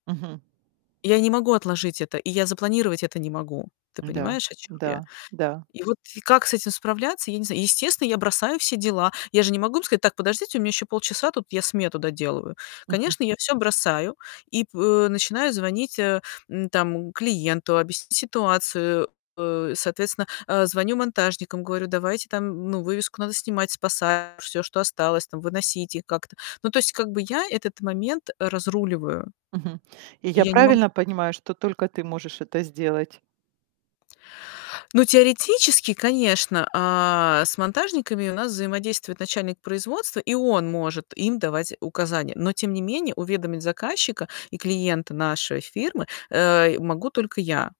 Мгм. Я не могу отложить это, и я запланировать это не могу. Ты Да, понимаешь, о чём я? да, да. И вот и как с этим справляться, я не знаю. Естественно, я бросаю все дела. Я же не могу им сказать: "Так, подождите, у меня ещё полчаса, тут я смету доделываю". Мгм. Конечно, я всё бросаю и п начинаю звонить, э, м, там, клиенту, объяснить ситуацию, э, соответственно, э, звоню монтажникам, говорю: "Давайте там, ну, вывеску надо снимать, спасать, всё, что осталось, там, выносить их как-то". Ну, то есть, как бы, я этот момент разруливаю. Мгм. И И я я не могу правильно понимаю, что только ты можешь это сделать? Ну, теоретически, конечно, э, с монтажниками у нас взаимодействует начальник производства, и он может им давать указания. Но тем не менее уведомить заказчика и клиента нашей фирмы, э, могу только я.